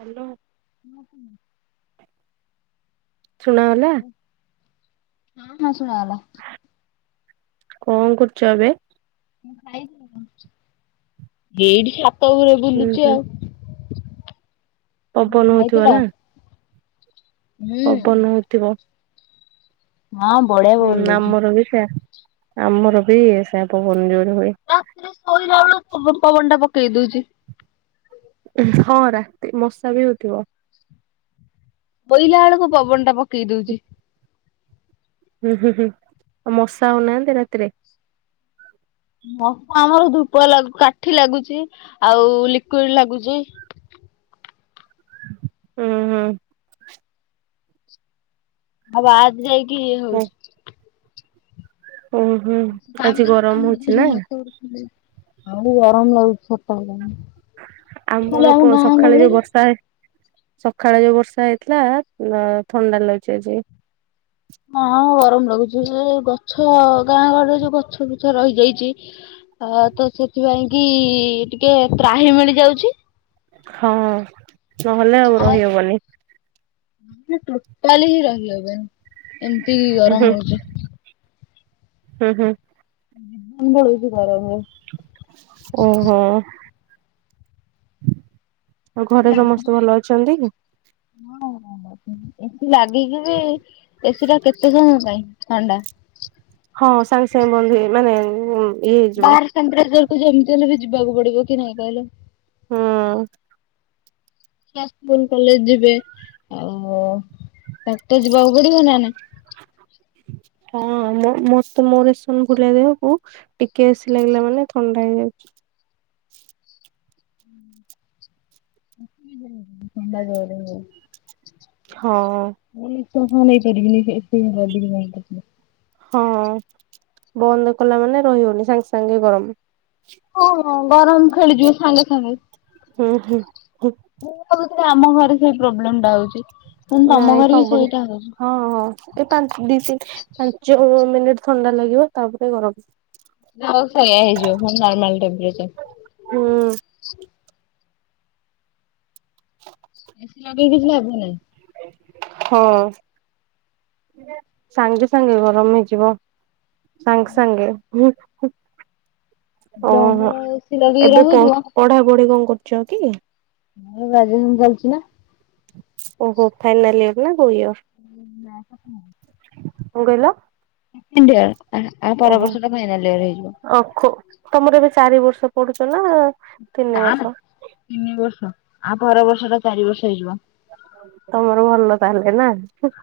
Hello. ହୁଁ ହୁଁ। [unintelligible] ଶୁଣାଗଲା? ହଁ ହଁ ଶୁଣାଗଲା। କଣ କରୁଚ ଏବେ? ମୁଁ ଖାଇ [unintelligible] ହେଇଢ଼ି ସେ ଛାତ ଉପରେ ହୁଁ ବୁଲୁଚି ହୁଁ। ଆଉ। ପବନ ଖାଇଥିଲ? ହଉଥିବନା? ହୁଁ ପବନ ହଉଥିବ। ହଁ ବଢିଆ ହୁଁ ପବନ ଦଉଚି। ଆମର ବି ସେୟା ଆମର ବି ସେ ପବନ ଜୋରରେ ହୁଏ। ରାତିରେ ଶୋଇଲାବେଳକୁ ପବନ ପବନଟା ପକେଇ ଦଉଚି। ହଁ ରାତି ମଶା ବି ହଉଥିବ। ପୋଇଲା ବେଳକୁ ପବନଟା ପକେଇ ଦଉଚି। ହୁଁ ହୁଁ ହୁଁ ଆଉ ମଶା ହଉନାହାନ୍ତି ରାତିରେ? ମଶା ଆମର ଧୂପ ଲା କାଠି ଲାଗୁଚି ଆଉ ଲିକ୍ୱିଡ଼ ଲାଗୁଚି। ହୁଁ ହୁଁ। ତା ବାଦ ଯାଇକି ଇଏ ହଉ ହଉଚି। ହୁଁ [unintelligible] ତା ଆଜି ଭିତରେ ବି ଗରମ କାମୁଡ଼ି ହଉଛି ନା ଦଉଚନ୍ତି ହାତ ଗୋଡ ଫୁଲେଇ ଆଉ ଗରମ ଲାଗୁଚି ଛାତ [unintelligible] ଆମର ପ ସକାଳେ ଯୋଉ ବର୍ଷା ସକାଳେ ଯୋଉ ବର୍ଷା ହେଇଥିଲା ଥଣ୍ଡା ଲାଗୁଛି ଆଜି। ହଁ ଗରମ ଲାଗୁଚି ଏ ଗଛ ଗାଁ ଗଳିରେ ଯୋଉ ଗଛ ବୃଛ ରହିଯାଇଚି ହ ତ ସେଥିପାଇଁ କି ଟିକେ ତ୍ରାହି ମିଳିଯାଉଚି। ହଁ ନହେଲେ ଆଉ ରହିହବନି। ଟୋଟାଲି ହିଁ ରହିହବନି ଏମିତି ହୁଁ ହୁଁ ଗରମ ହଉଚି। ହୁଁ ହୁଁ। ଜୀବନ ପଳଉଚି ଗରମରେ। ଉଁ ହୁଁ। ଆଉ ଘରେ ସମସ୍ତେ ଭଲ ଅଛନ୍ତି? ହଁ ଏସି ଲାଗିକି ବି ଏସି ଟା କେତେ ସମୟ ପାଇଁ ଥଣ୍ଡା। ହଁ ସାଙ୍ଗେ ସାଙ୍ଗେ ବନ୍ଧ ହେଇଗଲା ଉଁ [unintelligible] ବାହାର ସେମିତିରେ କୁ ଯେମିତି ହେଲେ ବି ଯିବାକୁ ପଡ଼ିବ କି ନାଇଁ କହିଲେ? ହୁଁ। [unintelligible] ସ୍କୁଲ୍ କଲେଜେ ଯିବେ ଆଉ ତାକୁ ତ ଯିବାକୁ ପଡ଼ିବ ନା। ହଁ ମୋ ମୋ ରେସନ ଫୁଲିଆ ଦେହକୁ ଟିକେ ଏସି ଲାଗିଲା ମାନେ ଥଣ୍ଡା ହେଇଯାଉଚି। [unintelligible] ଥଣ୍ଡା ଜୋରେ ହବ। ହଁ। ମୁଁ ତ ନେଇପାରିବିନି ଏତେ ଜିନିଷ [unintelligible] ହଁ ବନ୍ଦ କଲା ମାନେ ରହି ହଉନି ସାଙ୍ଗେ ସାଙ୍ଗେ ଗରମ। ହଁ ଗରମ ଖେଳିଯିବ ସାଙ୍ଗେ ସାଙ୍ଗେ। ହୁଁ ହୁଁ। ହୁଁ ମୁଁ ଭାବୁଥିଲି ଆମ ଘରେ ସେଇ ପ୍ରୋବ୍ଲେମ ଟା ହଉଛି, କିନ୍ତୁ ତମ ନାଇଁ ଘରେ ବି ସବୁରି ସେଇଟା ହେଉଛି। ହଁ ହଁ, ଏ ପାଞ୍ଚ ଦି ତିନି ପାଞ୍ଚ ମିନିଟ୍ ଥଣ୍ଡା ଲାଗିବ ତାପରେ ଗରମ। ହଉ ସେଇଆ ହେଇଯିବ ନର୍ମାଲ ଟେମ୍ପରେଚର। ହୁଁ। ଏସି ଲଗେଇ କିଛି ଲାଭ ନାହିଁ। ହଁ। ସାଙ୍ଗେ ସାଙ୍ଗେ ଗରମ ହେଇଯିବ, ସାଙ୍ଗେ ସାଙ୍ଗେ ହୁଁ ଜଣଙ୍କର ଓହୋ, ଏସି ଲଗେଇକି ଏବେ ରହୁଥିବ ପଢ଼ାପଢ଼ି କଣ କରୁଛନ୍ତି କି? [unintelligible] ଓହୋ, ଫାଇନାଲ ଇୟର ନା କୋଉ ଇୟର। [inaudible] କଣ କହିଲ? ସେକେଣ୍ଡ ଇୟର, ତା ପର ଓହୋ ବର୍ଷ ଫାଇନାଲ ଇୟର ହେଇଯିବ। [unintelligible] ତମର ଏବେ ଚାରି ବର୍ଷ ପଢୁଛ ନା? ତିନି ନା ବର୍ଷ ନା, ତିନି ବର୍ଷ ଆ ପର ବର୍ଷ ଟା ଚାରି ବର୍ଷ ହେଇଯିବ। ତମର ଭଲ ତାହେଲେ ନା?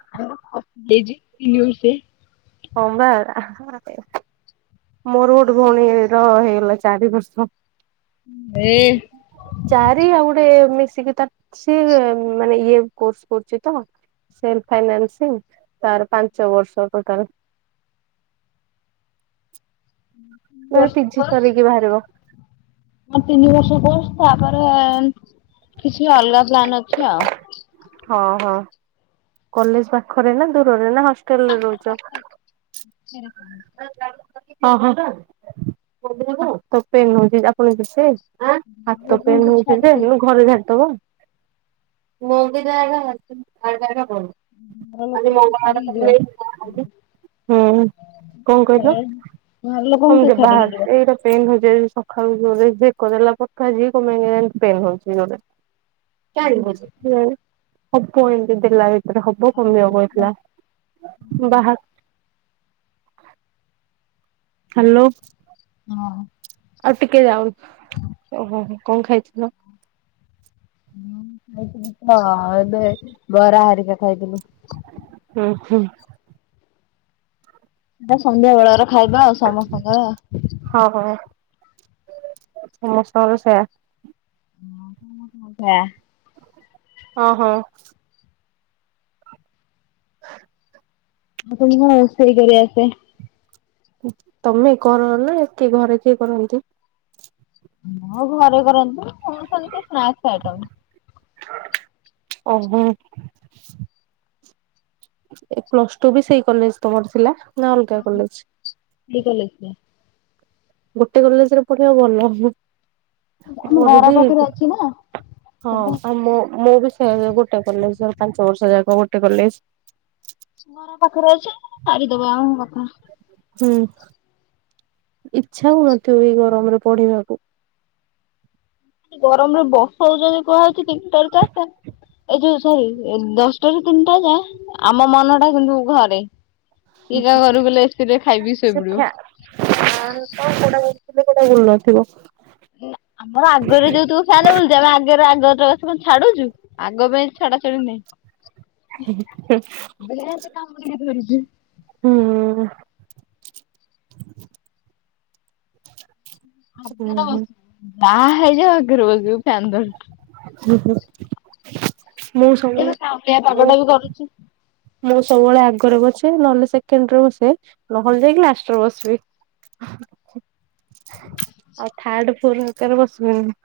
[unintelligible] ହଁ ବା, ମୋର ଗୋଟେ ଭଉଣୀ ର ହେଇଗଲା ଚାରି ବର୍ଷ। [unintelligible] ଚାରି ଅଙ୍ଗେ ଗୋଟେ ମିଶିକି, ସିଏ ମାନେ ଇଏ କୋର୍ସ କରୁଛି ତ। ସେଇ ଫାଇନାନ୍ସ ତାର ପାଞ୍ଚ ବର୍ଷ ଟୋଟାଲ। [inaudible] ସେ ବର୍ଷ ପିଜି କରିକି ବାହାରିବ। ମ ତିନି ବର୍ଷ ପରେ, ତାପରେ କିଛି ଅଲଗା ପ୍ଲାନ୍ ଅଛି ଆଉ। ହଁ ହଁ, କଲେଜ ପାଖରେ ନା ଦୂରରେ, ନା ହଷ୍ଟେଲରେ ରହୁଛ? [inaudible] [inaudible] ଆ ହାତ ପେନ୍ ହଉଛି, ଯେ ଲୋକଙ୍କୁ ଛାଡିକି ଘର ଯିବ ଝାଡ଼ିଦବ। ମୁଁ ବି [unintelligible] [unintelligible] [unintelligible] ଘର ଲୋକଙ୍କୁ ଛାଡିକି ଯିବ [unintelligible] [unintelligible] [unintelligible] [inaudible] [inaudible] [inaudible] [inaudible] [inaudible] [inaudible] ହୁଁ କଣ କହିଲେ? ଘର ଲୋକଙ୍କୁ ହମ କିଏ ଯ ଛାଡିକି ଯିବ। ବାହାର ଏଇଟା [unintelligible] [unintelligible] ବାହା ହ୍ୟାଲୋ। ହଁ। ଆଉ ଟିକେ ଯାଉ। ଓହୋ କଣ ଖାଇଥିଲ? ହଁ, ଖାଇଥିଲି ତ। ଏବେ ବରା ହରିକା ଖାଇଥିଲି। ହୁଁ ହୁଁ। ସେଟା ସନ୍ଧ୍ୟା ବେଳର ଖାଇବା ଆଉ ସମସ୍ତଙ୍କର। ହଁ ହଁ, ସମସ୍ତଙ୍କର ସେୟା। [unintelligible] ହଁ ହଁ। ହ। ଆପଣଙ୍କୁ କଣ ରୋଷେଇ କରି ଆସେ? ତମେ କର ନା କିଏ ଘରେ କିଏ କରନ୍ତି? ହଁ ଘରେ କରନ୍ତି, [unintelligible] ଓହୋ। ଏ ପ୍ଲସ ଟୁ ବି ସେଇ କଲେଜ ତମର ଥିଲା ନା ଅଲଗା କଲେଜ? ସେଇ କଲେଜ ରେ। ଗୋଟେ କଲେଜ ରେ ପଢିବା ଭଲ। ଆମ ମୋର ଘର ବି, ପାଖରେ ଅଛି ନା ହଁ ସେଟା ଆ ମୁଁ, ମୁଁ ବି ସେ ଗୋଟେ କଲେଜ ପାଞ୍ଚ ବର୍ଷ ଯାକ ଗୋଟେ କଲେଜ ମୋର ପାଖରେ ଅଛି ସାରିଦବା [unintelligible] ହୁଁ। ଇଚ୍ଛା ହୁଏତ ଏଇ ଗରମରେ ପଢିବାକୁ? ଗରମ ରେ [unintelligible] ତିନଟାରୁ ଚାରିଟା ଏ ଯୋଉ ସରି, ଏନ୍ ଦଶଟା ରୁ ତିନିଟା ଯାଏ ଆମ ମନ ଟା କିନ୍ତୁ ଘରେ। କିଏ କା ଘରକୁ କଲେ ଏସି ରେ ଖାଇ ପିଇ ଶୋଇ ସେ ପଡ଼ିବ। ଫ୍ୟା [unintelligible] ଆମର ଆଗରେ ଯୋଉ ତୁ ଫ୍ୟାନ ବୁଲଛି ଆମେ ଆଗରେ ଆଗର [unintelligible] ଛାଡୁଛୁ, ଆଗ ବେଞ୍ଚ୍ ଛାଡା ଛଡି ନାହିଁ। [unintelligible] [unintelligible] ହୁଁ ହୁଁ ଆଗେରେ ହୁଁ। ବଶୁ, ତା ହେଇ ଯାଉ ଆଗରେ ବସିବୁ ଫ୍ୟାନ ଧରି। [unintelligible] ମୁଁ ସବୁବେଳେ, ଏବେ କାଉଁଳିଆ ପାଗ ଟା ମୁଁ ବି କରୁଛି। ମୁଁ ସବୁବେଳେ ଆଗରେ ବସେ, ନହେଲେ ସେକେଣ୍ଡ ରେ ବସେ, ନହେଲେ ଯାଇକି ଲାଷ୍ଟରେ ବସିବି। ଆଉ ଥାର୍ଡ ଫୋର ହାଲକାରେ ବସିବନି।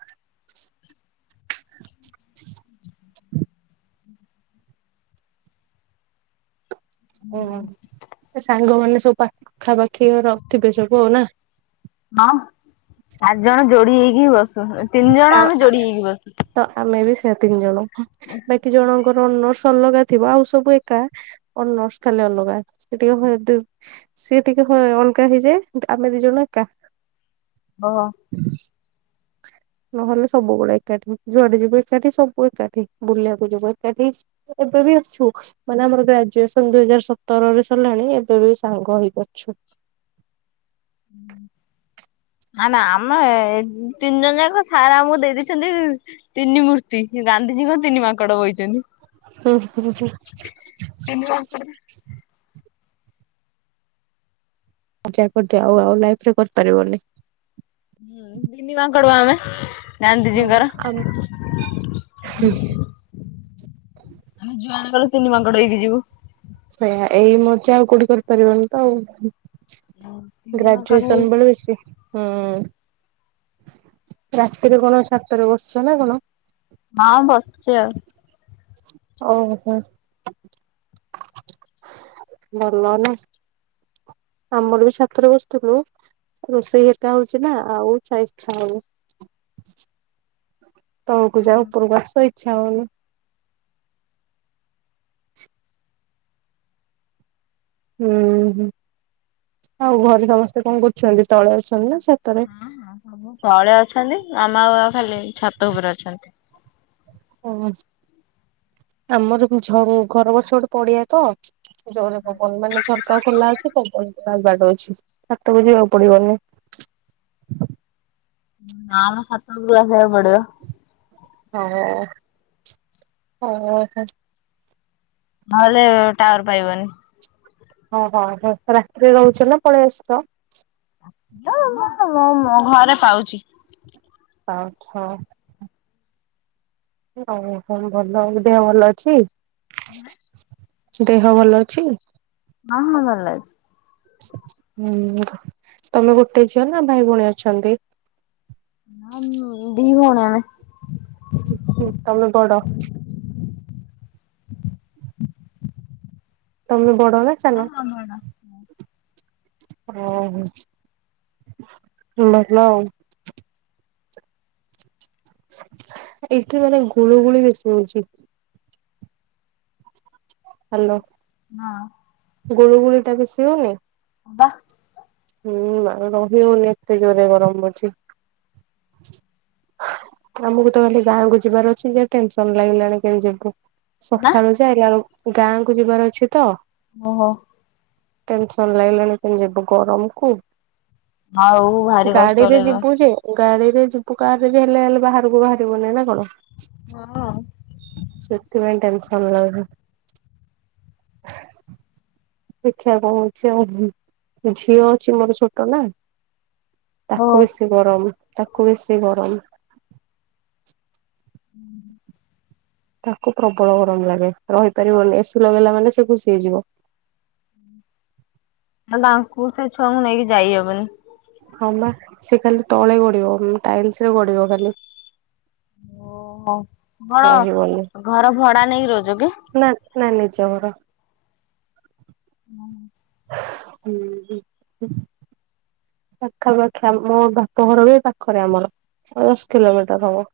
[unintelligible] ଏ ସାଙ୍ଗମାନେ ସବୁ ପାଖାପାଖି ରଖୀବେ ସବୁ ନା? ହଁ ଚାର ଜଣ ଯୋଡି ହେଇକି ବସୁ, ତିନି ଆ ଜଣ ଆମେ ଯୋଡି ହେଇକି ବସୁ। ତ ଆମେ ବି ସେ ତିନି ଜଣ ହଁ। ବାକି ଜଣଙ୍କର ଅନର୍ଶ୍ ଅଲଗା ଥିବ ଆଉ ସବୁ ଏକା। ଅନର୍ସ ଖାଲି ଅଲଗା, ସେ ଟିକେ [unintelligible] ସିଏ ଟିକେ ହଁ ଅଲଗା ହେଇଯାଏ, ଆମେ ଦି ଜଣ ଏକା। ହଁ। ନହେଲେ ସବୁବେଳେ ଏକାଠି, ଯୁଆଡେ ଯିବେ ଏକାଠି ସବୁ ଏକାଠି, ବୁଲିବାକୁ ଯିବୁ ଏକାଠି। ଏବେ ବି ଅଛୁ। ମାନେ ଆମର ଗ୍ରାଜୁଏସନ ଦୁଇ ହଜାର ସତରରେ ସରିଲାଣି, ଏବେ ବି ସାଙ୍ଗ ହେଇକି ଅଛୁ। ହୁଁ। ହା ନା ଆମେ ତିନି ଜଣ ଯାକ ସାର ଆମକୁ ଦେଇଦେଇଛନ୍ତି ତିନି ମୂର୍ତ୍ତି, ଗାନ୍ଧିଜୀଙ୍କ ତିନି ମାଙ୍କଡ ବଇଛନ୍ତି। [unintelligible] [unintelligible] ଆ ଯା କରିଦେ ଆଉ ଆଉ ଲାଇଫରେ କରିପାରିବନି। ହୁଁ ଦିନି ମାଙ୍କଡ ଆମେ ହଁ ଗାନ୍ଧିଜୀଙ୍କର ଆମ ହ ଆମେ ଜୁଆଣେ ତିନି ମାଙ୍କଡ ହେକି ଯିବୁ। ସେଇୟା ଏଇ ମୋର୍ଚ ଆଉ କଉଠି କରିପାରିବନି ତ ଆଉ। ତିନି ମାଙ୍କଡ ଗ୍ରାଜୁଏସନ ହେଇକି ବଳଛି। ହୁଁ ରାତି୍ର କ ସାତଟାରେ ବସଛ ନା କ ହଁ ବସିଛି ଆଉ। ଓହୋ ଭଲ ନା। ଆମର ବି ଛାତରେ ବସିୁଥିଲୁ ରୋଷେଇ ହେଟା ହଉଛି ନା ଆଉ ଚାଚଛା ହଉ ତଳକୁ ଯା ଉପରକୁ ଆସ ଇଚ୍ଛା ହଉନି। ହୁଁ ହୁଁ ଆଉ ଘରେ ସମସ୍ତେ କଣ କରୁଛନ୍ତି ତଳେ। ଅଛନ୍ତି ନା ଛାତରେ? ସବୁ ତଳେ ଅଛନ୍ତି ମାମା ଖାଲି ଛାତ ଉପରେ ଅଛନ୍ତି। ଓ ଆମର ଘର ଗଛ ଗୋଟେ ପଡିଆ ତ ଜୋରେ ପବନ ମାନେ ଝରକା ଖୋଲା ଅଛି ପବନ ବାଡ ଅଛି ବୋ ଯିବାକୁ ପଡିବନି। ଆଁ ହାତ ହ ଗ୍ଲାସ ହବଡୁ। ହଁ ହ ହ। ନହେଲେ ଟାୱାର ପାଇବନି। ଓହୋ ହ ରାତିରେ ରହୁଛ ନା ପଳେଇସ। ମୁ ମୁଁ ମୋ ଘରେ ପାଉଛି। ଆଛା। ହ ଭଲ ଦେହ ଭଲ ଅଛି ଦେହ ଭଲ ଅଛି। ହଁ ହଁ ଭଲ ଅଛି। ହୁଁ ତମେ ଗୋଟେ ଝିଅ ନା ଭାଇ ଭଉଣୀ ଅଛନ୍ତି? ଦି ହଣମେ। ତମେ ବଡ? ତମେ ବଡ ନା ସାନ? ଓହୋଲ ଆଉ। ଏଇଠି ମାନେ ଗୁଳୁ ଗୁଳି ବେଶୀ ହଉଛି। ହ୍ୟାଲୋ ଗରୁ ଗୁଡ ଟାକିସିିବନି। ବାହ ହୁଁ ଆଉ ରହି ହଉନି ଏତେ ଜୋରରେ ଗରମ ଅଛିି। ଆମକୁ ତ ଖାଲି ଗାଁକୁ ଯିବାର ଅଛି ଯ ଟେନସନ ଲାଗିଲାଣି କେ ଯିବୁ। ନା ସକାଳୁ ଯାଇିଲ ଗାଁ କୁ ଯିବାର ଅଛି ତ ଓହୋ। ଟେନସନ ଲାଗିଲାଣି କେମ ଯିବ ଗରମକୁୁ। ଆଉ ଭାରି କଷ୍ଟ ଗାଡିରେ ଯିବୁ ଲାଗିବ ଯେ ଗାଡିରେ ଯ କା ରେ ହେଲେ ହେଲେ ବାହାରକୁ ବାହାରିବନିଁ ନା କଣ? ହଁ ସେତ ପାଇଁ ଟେନସନ ଲ ଦେଖିବାକୁ କଉଛି ଆଉ ଝିଅ ଅଛି ମୋର ଛୋଟ ନା ଓ ତାକୁ ବେଶୀ ଗରମ ତାକୁ ବେଶୀ ଗରମ। ହୁଁ। ତାକୁ ପ୍ରବଳ ଗରମ ଲାଗେ ରହିପାରିବନି ଏସି ଲଗେଇଲା ମାନେ ସେ ଖୁସି ହେଇଯିବ। ତା ତାଙ୍କୁ ସେ ଛୁଆଙ୍କୁ ନେଇକି ଯାଇହବନି। ହଁ ବାଟ ସେ ଖାଲି ତଳେ ଗଡିବ ଟାଇଲସରେ ଗଡିବ ଖାଲି। ଓହୋ କଣ ରହିବନି ଘ ଘର ଭଡା ନେଇକି ରହୁଛ କି? ନା ନା ନିଜ ଘର। ହୁଁ। ହୁଁ। ପାଖାପାଖି ଆମ ବାପଘର ବି ପାଖରେ ଆମର। ଦଶ କିଲୋମିଟର ହବ।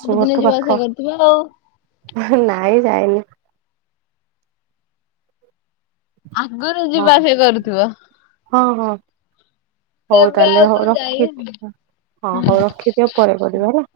ସବୁଦିନ ଯିବା ଆସିବା ପାଖ। କରୁଥିବ ଆଉ ନାଇଁ ଯାଇନି। ଆଗରୁ ହଁ ଯିବା ଆସିବା କରୁଥିବ। ହଁ ହଁ। ହଉ ଏବେ ତାହେଲେ ଆଉ ହଉ କଣ ରଖି ଯାଇ ହଁ ହଉ ରଖିଦିଅ ପରେ କରିବା ହେଲା।